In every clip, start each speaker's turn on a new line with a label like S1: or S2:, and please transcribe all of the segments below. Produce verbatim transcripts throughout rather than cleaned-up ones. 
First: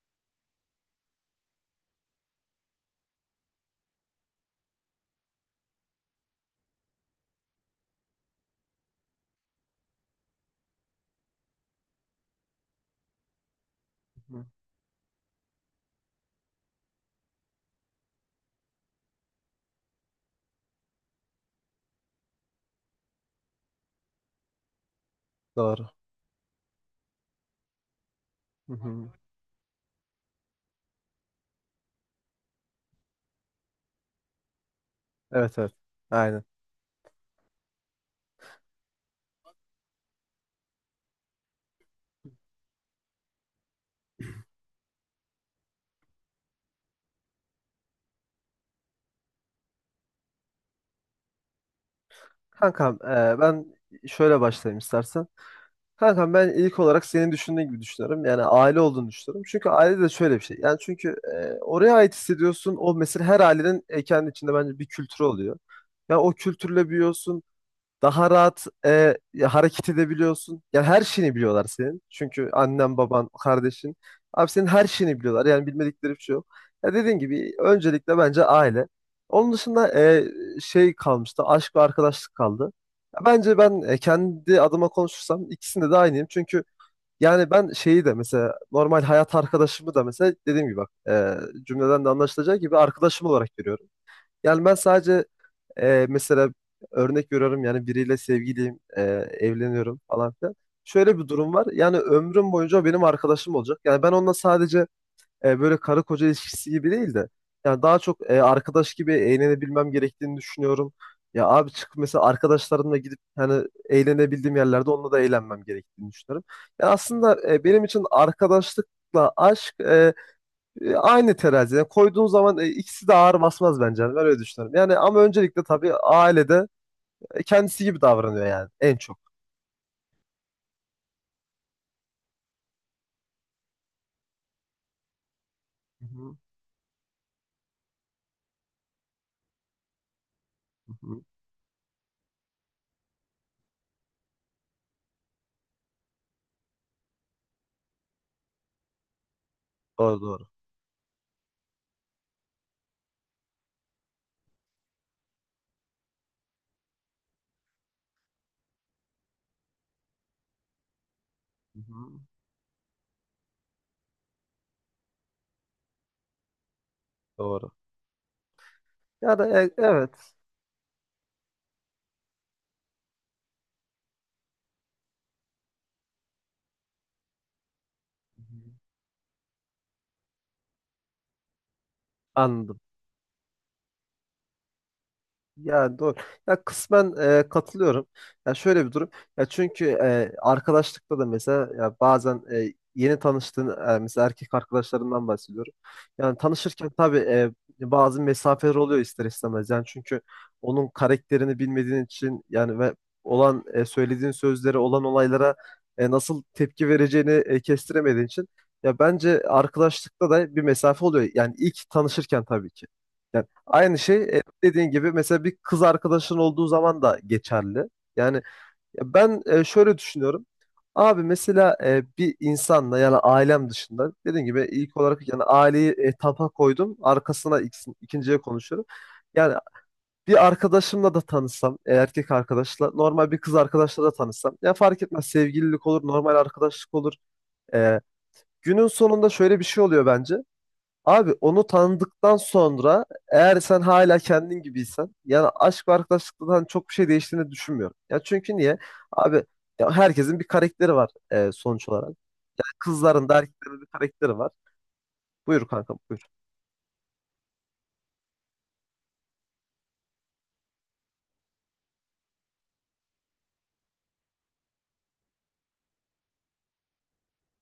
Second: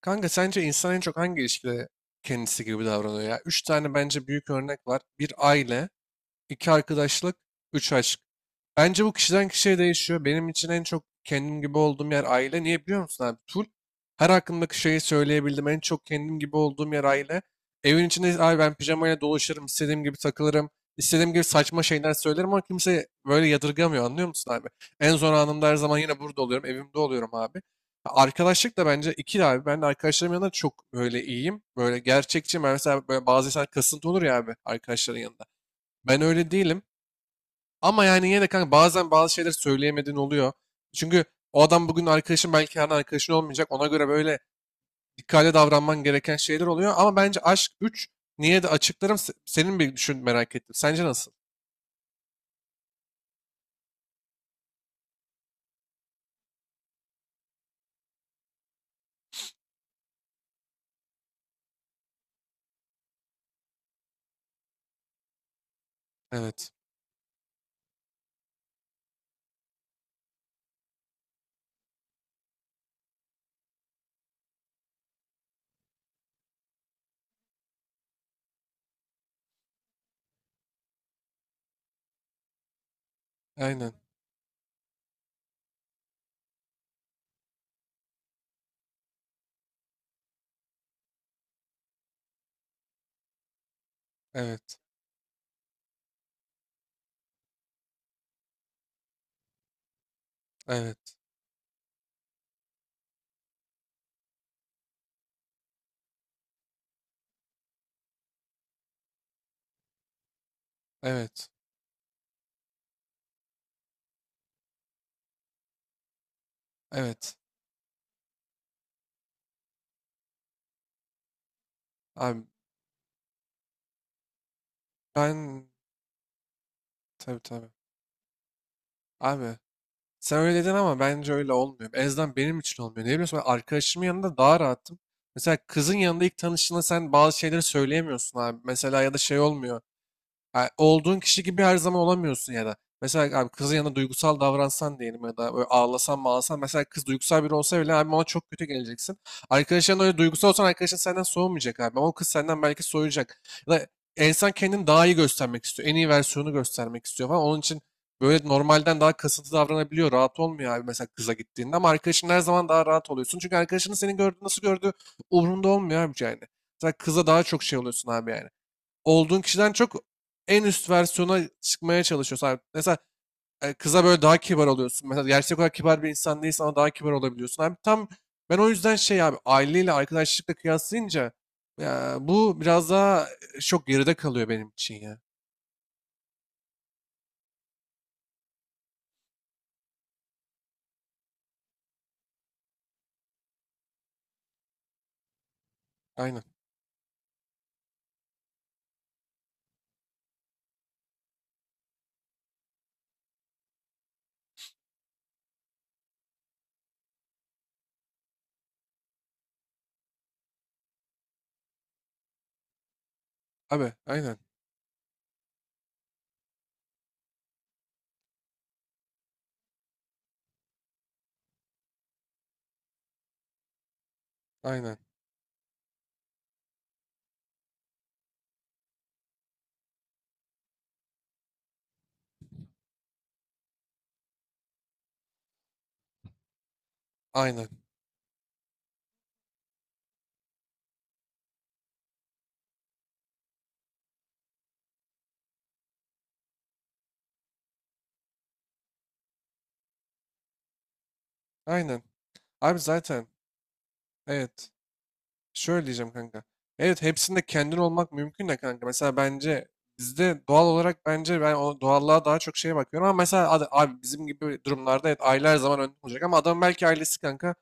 S1: Kanka sence insan en çok hangi ilişkide kendisi gibi davranıyor ya? Üç tane bence büyük örnek var. Bir aile, iki arkadaşlık, üç aşk. Bence bu kişiden kişiye değişiyor. Benim için en çok kendim gibi olduğum yer aile. Niye biliyor musun abi? Full her
S2: Hı.
S1: hakkındaki şeyi söyleyebildim. En çok kendim gibi olduğum yer aile. Evin içinde abi ben pijamayla dolaşırım. İstediğim gibi takılırım. İstediğim gibi saçma şeyler söylerim ama kimse böyle yadırgamıyor, anlıyor musun abi? En zor anımda her
S2: Doğru.
S1: zaman yine burada oluyorum. Evimde oluyorum abi.
S2: Hı
S1: Arkadaşlık da
S2: hı.
S1: bence ikili abi. Ben de arkadaşlarım yanında çok böyle iyiyim. Böyle gerçekçi. Ben mesela böyle bazı insan kasıntı olur ya abi arkadaşların yanında.
S2: Evet, evet.
S1: Ben
S2: Aynen.
S1: öyle değilim. Ama yani yine de kanka bazen bazı şeyler söyleyemediğin oluyor. Çünkü o adam bugün arkadaşın belki yarın arkadaşın olmayacak. Ona göre böyle dikkatli davranman gereken şeyler oluyor. Ama bence aşk üç, niye de açıklarım, se- senin bir düşün, merak ettim. Sence nasıl?
S2: Kankam e, ben şöyle başlayayım istersen. Kankam ben ilk olarak senin düşündüğün gibi düşünüyorum. Yani aile olduğunu düşünüyorum. Çünkü aile de şöyle bir şey. Yani çünkü e, oraya ait hissediyorsun. O mesela her ailenin e, kendi içinde bence bir kültürü oluyor. Ya o
S1: Evet.
S2: kültürle büyüyorsun. Daha rahat e, hareket edebiliyorsun. Yani her şeyini biliyorlar senin. Çünkü annen, baban, kardeşin. Abi senin her şeyini biliyorlar. Yani bilmedikleri bir şey yok. Ya dediğin gibi öncelikle bence aile. Onun dışında e, şey kalmıştı. Aşk ve arkadaşlık kaldı. Ya bence ben
S1: Aynen.
S2: e, kendi adıma konuşursam ikisinde de aynıyım. Çünkü yani ben şeyi de mesela normal hayat arkadaşımı da mesela dediğim gibi bak e, cümleden de anlaşılacağı gibi arkadaşım olarak görüyorum. Yani ben
S1: Evet.
S2: sadece e, mesela örnek veriyorum yani biriyle sevgiliyim, e, evleniyorum falan filan.
S1: Evet.
S2: Şöyle bir durum var. Yani ömrüm boyunca o benim arkadaşım olacak. Yani ben onunla sadece e, böyle karı koca ilişkisi gibi değil de yani daha çok e, arkadaş gibi eğlenebilmem gerektiğini düşünüyorum. Ya
S1: Evet.
S2: abi çık mesela arkadaşlarımla gidip hani eğlenebildiğim yerlerde onunla da eğlenmem gerektiğini düşünüyorum. Yani
S1: Evet.
S2: aslında e, benim için arkadaşlıkla aşk e, e, Aynı teraziye koyduğun
S1: Abi
S2: zaman e, ikisi de ağır basmaz bence. Yani ben öyle düşünüyorum. Yani ama öncelikle
S1: ben,
S2: tabii ailede
S1: tabii
S2: e,
S1: tabii.
S2: kendisi gibi davranıyor yani en çok.
S1: Abi sen öyle dedin ama bence öyle olmuyor. En azından benim için olmuyor. Ne biliyorsun, ben arkadaşımın yanında daha rahatım. Mesela kızın
S2: Hı
S1: yanında
S2: hı.
S1: ilk tanıştığında sen bazı şeyleri söyleyemiyorsun abi. Mesela ya da şey olmuyor. Ha,
S2: Hı
S1: olduğun
S2: hı.
S1: kişi gibi her zaman olamıyorsun ya da. Mesela abi kızın yanında duygusal davransan diyelim ya da böyle ağlasan mağlasan. Mesela kız duygusal biri olsa bile abi ona çok kötü geleceksin. Arkadaşların öyle
S2: Doğru,
S1: duygusal
S2: doğru.
S1: olsan arkadaşın senden soğumayacak abi. Ama o kız senden belki soğuyacak. Ya da insan kendini daha iyi göstermek istiyor. En iyi versiyonu göstermek istiyor falan. Onun için böyle normalden daha kasıntı davranabiliyor. Rahat olmuyor abi mesela kıza gittiğinde.
S2: Hı
S1: Ama
S2: hı.
S1: arkadaşın her zaman daha rahat oluyorsun. Çünkü arkadaşının seni gördüğü, nasıl gördüğü umurunda olmuyor abi yani. Mesela kıza daha çok
S2: Doğru.
S1: şey oluyorsun abi, yani
S2: Ya
S1: olduğun
S2: da e,
S1: kişiden çok
S2: evet.
S1: en üst versiyona çıkmaya çalışıyorsun. Abi mesela e, kıza böyle daha kibar oluyorsun. Mesela gerçek olarak kibar bir insan değilsen ama daha kibar olabiliyorsun. Abi tam,
S2: Hı
S1: ben o
S2: hı.
S1: yüzden şey abi, aileyle arkadaşlıkla kıyaslayınca ya, bu
S2: Anladım.
S1: biraz daha e, çok geride kalıyor benim için ya.
S2: Yani doğru. Ya kısmen e, katılıyorum. Ya şöyle bir durum. Ya çünkü e, arkadaşlıkta da mesela ya bazen e, yeni tanıştığın e, mesela erkek arkadaşlarından bahsediyorum. Yani
S1: Aynen.
S2: tanışırken tabii e, bazı mesafeler oluyor ister istemez. Yani çünkü onun karakterini bilmediğin için yani ve olan e, söylediğin sözleri olan olaylara e, nasıl tepki vereceğini e, kestiremediğin için ya bence arkadaşlıkta da bir mesafe oluyor. Yani ilk tanışırken tabii ki.
S1: Abi
S2: Aynı şey
S1: aynen.
S2: e, dediğin gibi mesela bir kız arkadaşın olduğu zaman da geçerli. Yani ya ben e, şöyle düşünüyorum. Abi mesela e, bir insanla yani ailem dışında dediğim gibi
S1: Aynen.
S2: ilk olarak yani aileyi e, tapa koydum. Arkasına ikisi- ikinciye konuşuyorum. Yani bir arkadaşımla da tanışsam, e, erkek arkadaşla, normal bir kız arkadaşla da tanışsam. Ya fark etmez sevgililik olur, normal arkadaşlık olur.
S1: Aynen.
S2: E, Günün sonunda şöyle bir şey oluyor bence. Abi onu tanıdıktan sonra eğer sen hala kendin gibiysen yani aşk ve arkadaşlıktan hani çok bir şey değiştiğini düşünmüyorum. Ya çünkü niye? Abi ya herkesin bir karakteri var e, sonuç
S1: Aynen.
S2: olarak.
S1: Abi zaten
S2: Kızların da erkeklerin de bir karakteri var.
S1: evet.
S2: Buyur
S1: Şöyle
S2: kankam
S1: diyeceğim
S2: buyur.
S1: kanka. Evet, hepsinde kendin olmak mümkün de kanka. Mesela bence bizde doğal olarak, bence ben o doğallığa daha çok şeye bakıyorum, ama mesela ad- abi bizim gibi durumlarda evet aile her zaman önde olacak ama adam belki ailesi kanka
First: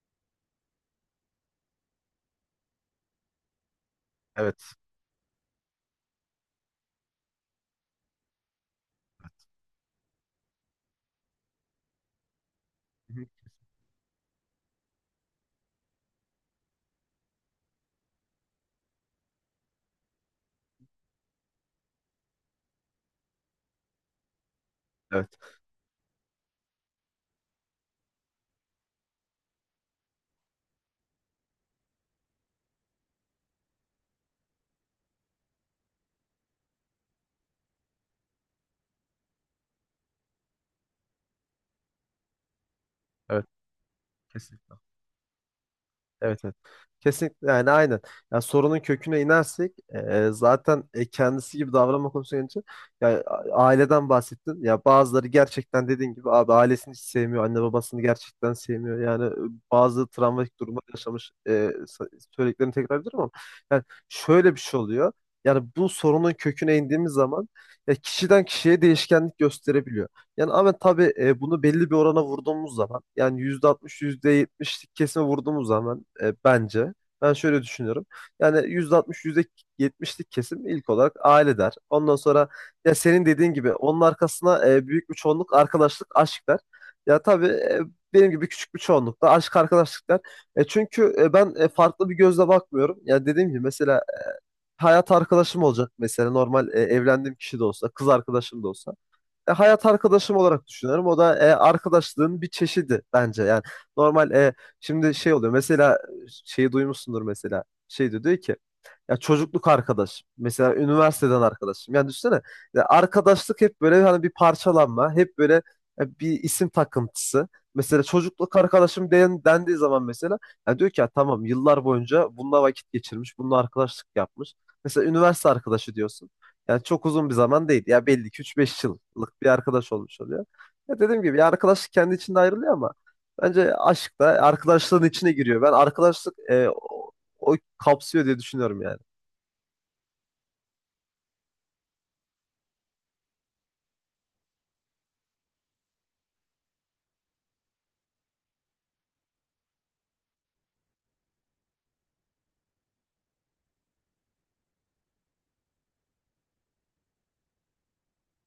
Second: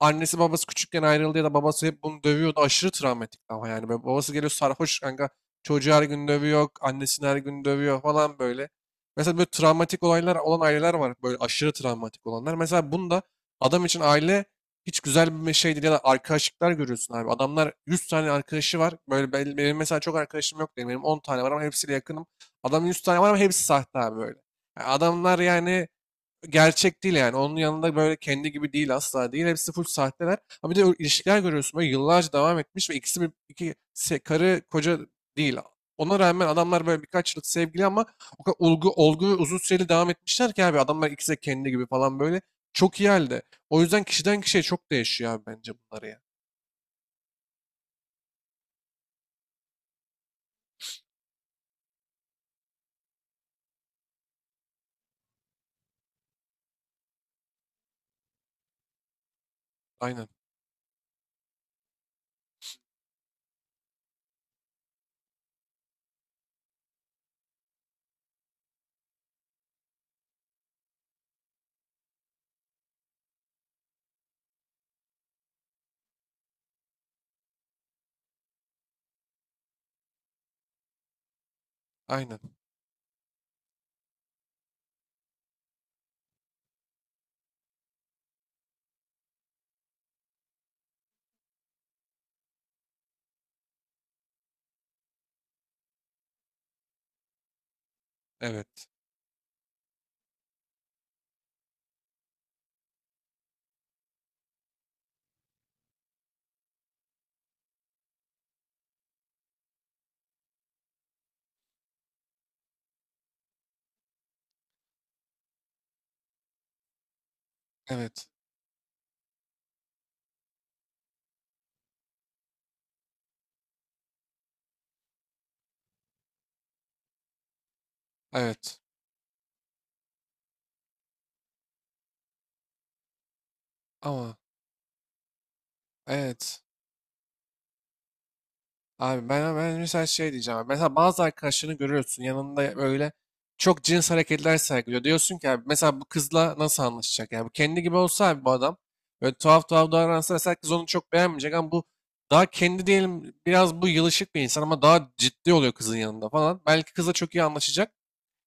S1: annesi babası küçükken ayrıldı ya da babası hep bunu dövüyordu. Aşırı travmatik ama yani. Böyle babası geliyor
S2: Evet.
S1: sarhoş kanka. Çocuğu her gün dövüyor. Annesini her gün dövüyor falan böyle. Mesela böyle travmatik olaylar olan aileler var. Böyle aşırı travmatik olanlar. Mesela
S2: Hı
S1: bunda
S2: hı.
S1: adam için aile hiç güzel bir şey değil. Ya da arkadaşlıklar görüyorsun abi. Adamlar yüz tane arkadaşı var. Böyle ben- benim mesela çok arkadaşım yok değil. Benim on tane var ama hepsiyle yakınım. Adamın yüz tane var ama hepsi sahte abi böyle. Yani adamlar
S2: Evet.
S1: yani gerçek değil yani. Onun yanında böyle kendi gibi değil, asla değil. Hepsi full sahteler. Ama bir de o ilişkiler görüyorsun böyle yıllarca devam etmiş ve ikisi bir iki se- karı koca değil. Ona rağmen adamlar böyle birkaç yıllık sevgili ama o kadar olgu, olgu ve uzun süreli devam etmişler ki abi adamlar ikisi de kendi gibi falan böyle. Çok iyi halde.
S2: Evet.
S1: O yüzden kişiden
S2: Kesin.
S1: kişiye çok değişiyor abi bence bunları ya.
S2: Evet, evet. Kesinlikle yani aynen. Ya sorunun köküne inersek e, zaten e, kendisi gibi davranma konusuna gelince ya a- aileden bahsettin. Ya bazıları gerçekten dediğin gibi abi ailesini hiç sevmiyor, anne babasını gerçekten sevmiyor. Yani e, bazı
S1: Aynen.
S2: travmatik durumlar yaşamış e, sa- söylediklerini tekrar ediyorum ama yani şöyle bir şey oluyor. Yani bu sorunun köküne indiğimiz zaman ya kişiden kişiye değişkenlik gösterebiliyor. Yani ama tabii e, bunu belli bir orana vurduğumuz zaman yani yüzde altmış yüzde yetmişlik kesime vurduğumuz zaman e, bence ben şöyle düşünüyorum. Yani yüzde altmış yüzde yetmişlik kesim ilk olarak aile der. Ondan
S1: Aynen.
S2: sonra ya senin dediğin gibi onun arkasına e, büyük bir çoğunluk arkadaşlık aşk der. Ya tabii e, benim gibi küçük bir çoğunluk da aşk arkadaşlık der. E, çünkü e, ben e, farklı bir gözle bakmıyorum. Ya dediğim gibi mesela hayat arkadaşım olacak mesela normal e, evlendiğim kişi de olsa kız arkadaşım da
S1: Evet.
S2: olsa e, hayat arkadaşım olarak düşünüyorum. O da e, arkadaşlığın bir çeşidi bence. Yani normal e, şimdi şey oluyor. Mesela e, şeyi duymuşsundur mesela. Şey diyor, diyor ki ya çocukluk arkadaş. Mesela üniversiteden arkadaşım. Yani düşünsene ya arkadaşlık hep böyle hani bir parçalanma, hep böyle e, bir isim takıntısı. Mesela
S1: Evet.
S2: çocukluk arkadaşım den, dendiği zaman mesela ya diyor ki ya tamam yıllar boyunca bununla vakit geçirmiş, bununla arkadaşlık yapmış. Mesela üniversite arkadaşı diyorsun. Yani çok uzun bir zaman değil. Ya belli ki üç
S1: Evet.
S2: beş yıllık bir arkadaş olmuş oluyor. Ya dediğim gibi ya arkadaşlık kendi içinde ayrılıyor ama bence aşk da
S1: Ama
S2: arkadaşlığın içine giriyor. Ben arkadaşlık
S1: evet.
S2: e, o, o kapsıyor diye düşünüyorum yani.
S1: Abi ben, ben mesela şey diyeceğim, abi. Mesela bazı arkadaşlarını görüyorsun, yanında böyle çok cins hareketler sergiliyor. Diyorsun ki abi mesela bu kızla nasıl anlaşacak? Yani bu kendi gibi olsa abi, bu adam böyle tuhaf tuhaf davransa mesela kız onu çok beğenmeyecek, ama bu daha kendi diyelim, biraz bu yılışık bir insan ama daha ciddi oluyor kızın yanında falan. Belki kızla çok iyi anlaşacak.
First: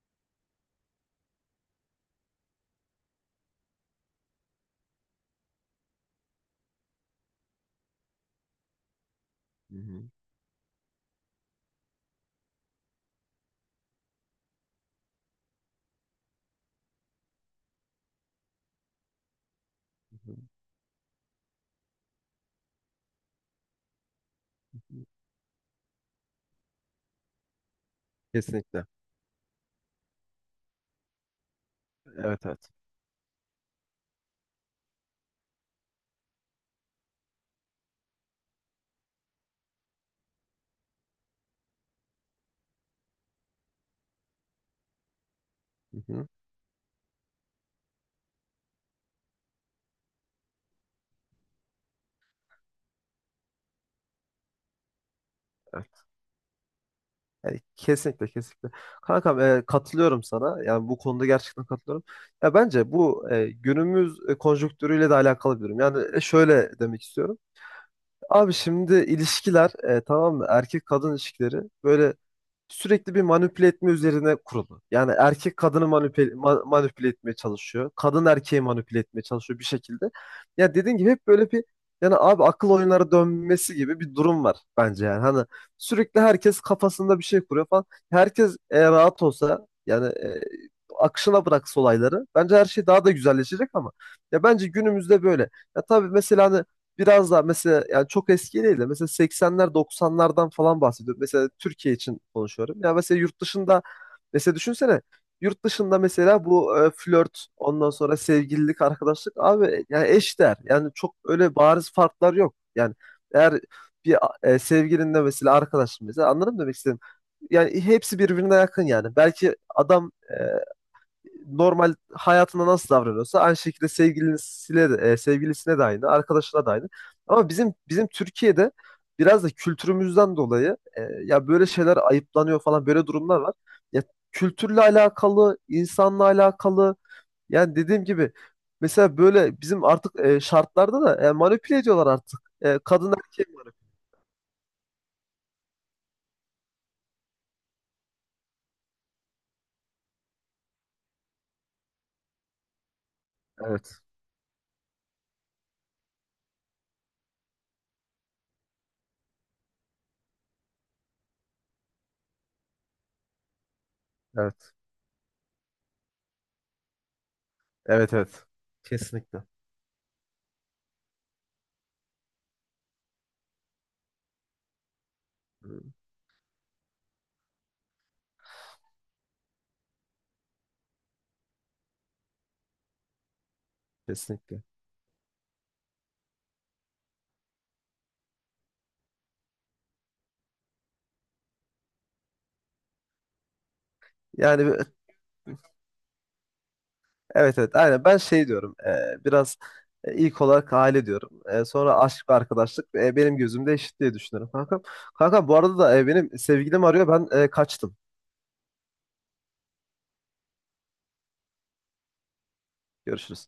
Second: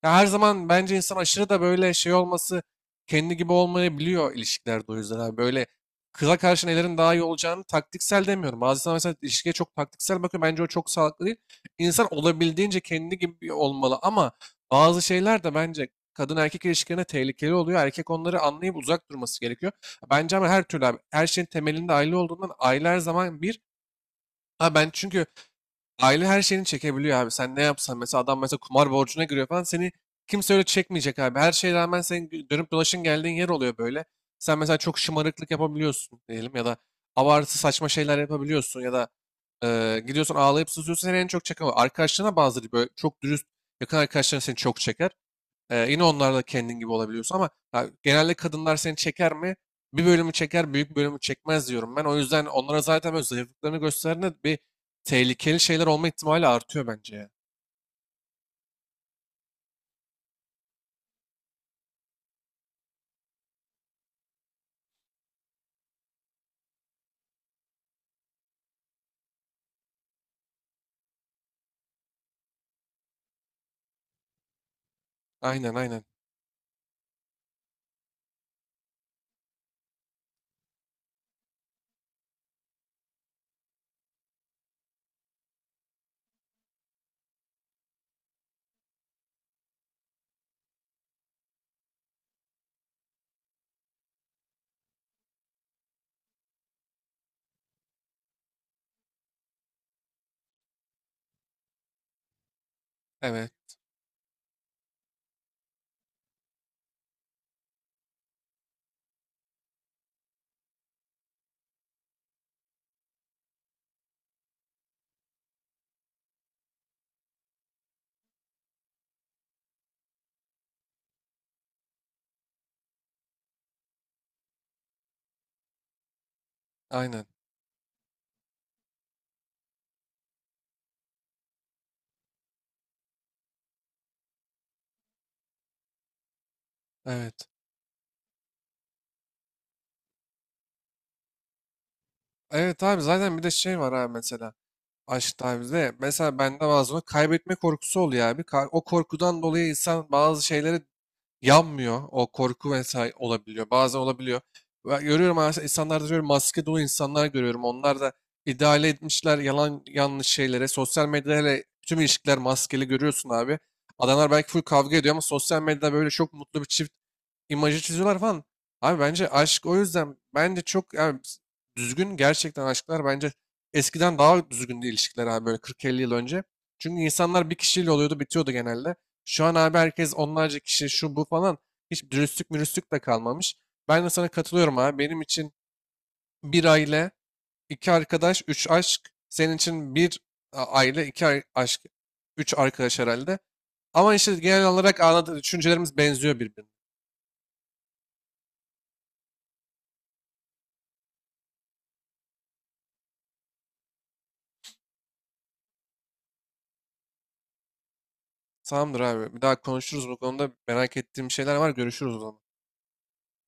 S1: Ya her zaman bence insan aşırı da böyle şey olması kendi gibi olmayabiliyor ilişkilerde, o yüzden abi. Böyle kıza karşı nelerin daha iyi olacağını, taktiksel demiyorum. Bazı insan mesela ilişkiye çok
S2: Hı hı.
S1: taktiksel bakıyor. Bence o çok sağlıklı değil. İnsan olabildiğince kendi gibi olmalı ama bazı şeyler de bence kadın erkek ilişkilerine tehlikeli oluyor. Erkek onları anlayıp uzak durması gerekiyor.
S2: Hı hı.
S1: Bence ama her türlü abi, her şeyin temelinde aile olduğundan aile her zaman bir. Ha ben çünkü Aile her şeyini çekebiliyor abi. Sen ne yapsan, mesela adam mesela
S2: Kesinlikle.
S1: kumar borcuna giriyor falan, seni kimse öyle çekmeyecek abi. Her şeye rağmen senin
S2: Evet,
S1: gö-
S2: evet.
S1: dönüp dolaşın geldiğin yer oluyor böyle. Sen mesela çok şımarıklık yapabiliyorsun diyelim ya da abartı saçma şeyler yapabiliyorsun ya da e, gidiyorsun ağlayıp sızıyorsun, seni en çok çeken o. Arkadaşlarına, bazıları böyle çok dürüst yakın arkadaşların seni çok çeker. Ee,
S2: Hı
S1: yine
S2: hı.
S1: onlarla kendin gibi olabiliyorsun ama ha, genelde kadınlar seni çeker mi? Bir bölümü çeker, büyük bölümü çekmez diyorum ben. O yüzden onlara zaten böyle zayıflıklarını gösterdiğinde bir tehlikeli şeyler
S2: Evet.
S1: olma ihtimali artıyor bence ya.
S2: Yani kesinlikle, kesinlikle. Kankam e, katılıyorum sana. Yani bu konuda gerçekten katılıyorum. Ya bence bu e, günümüz e, konjonktürüyle de alakalı bir durum. Yani e, şöyle demek istiyorum. Abi şimdi ilişkiler e, tamam mı? Erkek kadın ilişkileri böyle sürekli bir manipüle etme üzerine kurulu. Yani erkek
S1: Aynen,
S2: kadını
S1: aynen.
S2: manipüle, ma- manipüle etmeye çalışıyor. Kadın erkeği manipüle etmeye çalışıyor bir şekilde. Ya dediğin gibi hep böyle bir yani abi akıl oyunları dönmesi gibi bir durum var bence yani. Hani sürekli herkes kafasında bir şey kuruyor falan. Herkes e, rahat olsa yani e, akışına bıraksa olayları bence her şey daha da güzelleşecek ama ya bence günümüzde böyle. Ya tabii mesela hani biraz daha mesela yani çok eski değil de mesela seksenler doksanlardan falan bahsediyorum. Mesela Türkiye için konuşuyorum. Ya mesela yurt
S1: Evet.
S2: dışında mesela düşünsene yurt dışında mesela bu e, flört ondan sonra sevgililik arkadaşlık abi yani eşdeğer. Yani çok öyle bariz farklar yok. Yani eğer bir e, sevgilinle mesela arkadaşın mesela anladın mı demek istedim. Yani hepsi birbirine yakın yani. Belki adam e, normal hayatında nasıl davranıyorsa aynı şekilde sevgilisiyle, de, e, sevgilisine de aynı, arkadaşına da aynı.
S1: Aynen.
S2: Ama bizim bizim Türkiye'de biraz da kültürümüzden dolayı e, ya böyle şeyler ayıplanıyor falan böyle durumlar var. Ya kültürle alakalı, insanla alakalı
S1: Evet.
S2: yani dediğim gibi mesela böyle bizim artık e, şartlarda da e, manipüle ediyorlar artık. E,
S1: Evet abi,
S2: kadın
S1: zaten bir
S2: erkeği
S1: de şey
S2: manipüle.
S1: var abi mesela. Aşk abi de mesela bende bazen kaybetme korkusu oluyor abi. Ka- O korkudan dolayı insan bazı şeylere yanmıyor. O korku vesaire olabiliyor. Bazen
S2: Evet,
S1: olabiliyor. Ve görüyorum, aslında insanlarda görüyorum, maske dolu insanlar görüyorum. Onlar da ideale etmişler yalan yanlış şeylere. Sosyal medyada hele tüm ilişkiler maskeli görüyorsun abi. Adamlar belki full
S2: evet.
S1: kavga ediyor ama sosyal medyada böyle çok mutlu bir çift imajı
S2: Evet,
S1: çiziyorlar falan.
S2: evet.
S1: Abi bence
S2: Kesinlikle.
S1: aşk o yüzden bence çok yani düzgün, gerçekten aşklar bence eskiden daha düzgündü ilişkiler abi, böyle
S2: Hı.
S1: kırk elli yıl önce. Çünkü insanlar bir kişiyle oluyordu bitiyordu genelde. Şu an abi herkes onlarca kişi, şu bu falan, hiç dürüstlük mürüstlük de kalmamış. Ben de sana
S2: Kesinlikle.
S1: katılıyorum abi, benim için bir aile, iki arkadaş, üç aşk. Senin için bir a- aile, iki ar- aşk, üç arkadaş herhalde. Ama işte genel
S2: Yani
S1: olarak anladığı düşüncelerimiz benziyor birbirine.
S2: Evet, evet, aynen, ben şey diyorum e, biraz e, ilk olarak aile diyorum. E, sonra aşk ve arkadaşlık e, benim gözümde eşit diye düşünüyorum kankam. Kankam bu arada da e, benim sevgilim arıyor ben e, kaçtım.
S1: Tamamdır abi. Bir daha konuşuruz bu konuda. Merak ettiğim şeyler var. Görüşürüz o zaman.
S2: Görüşürüz.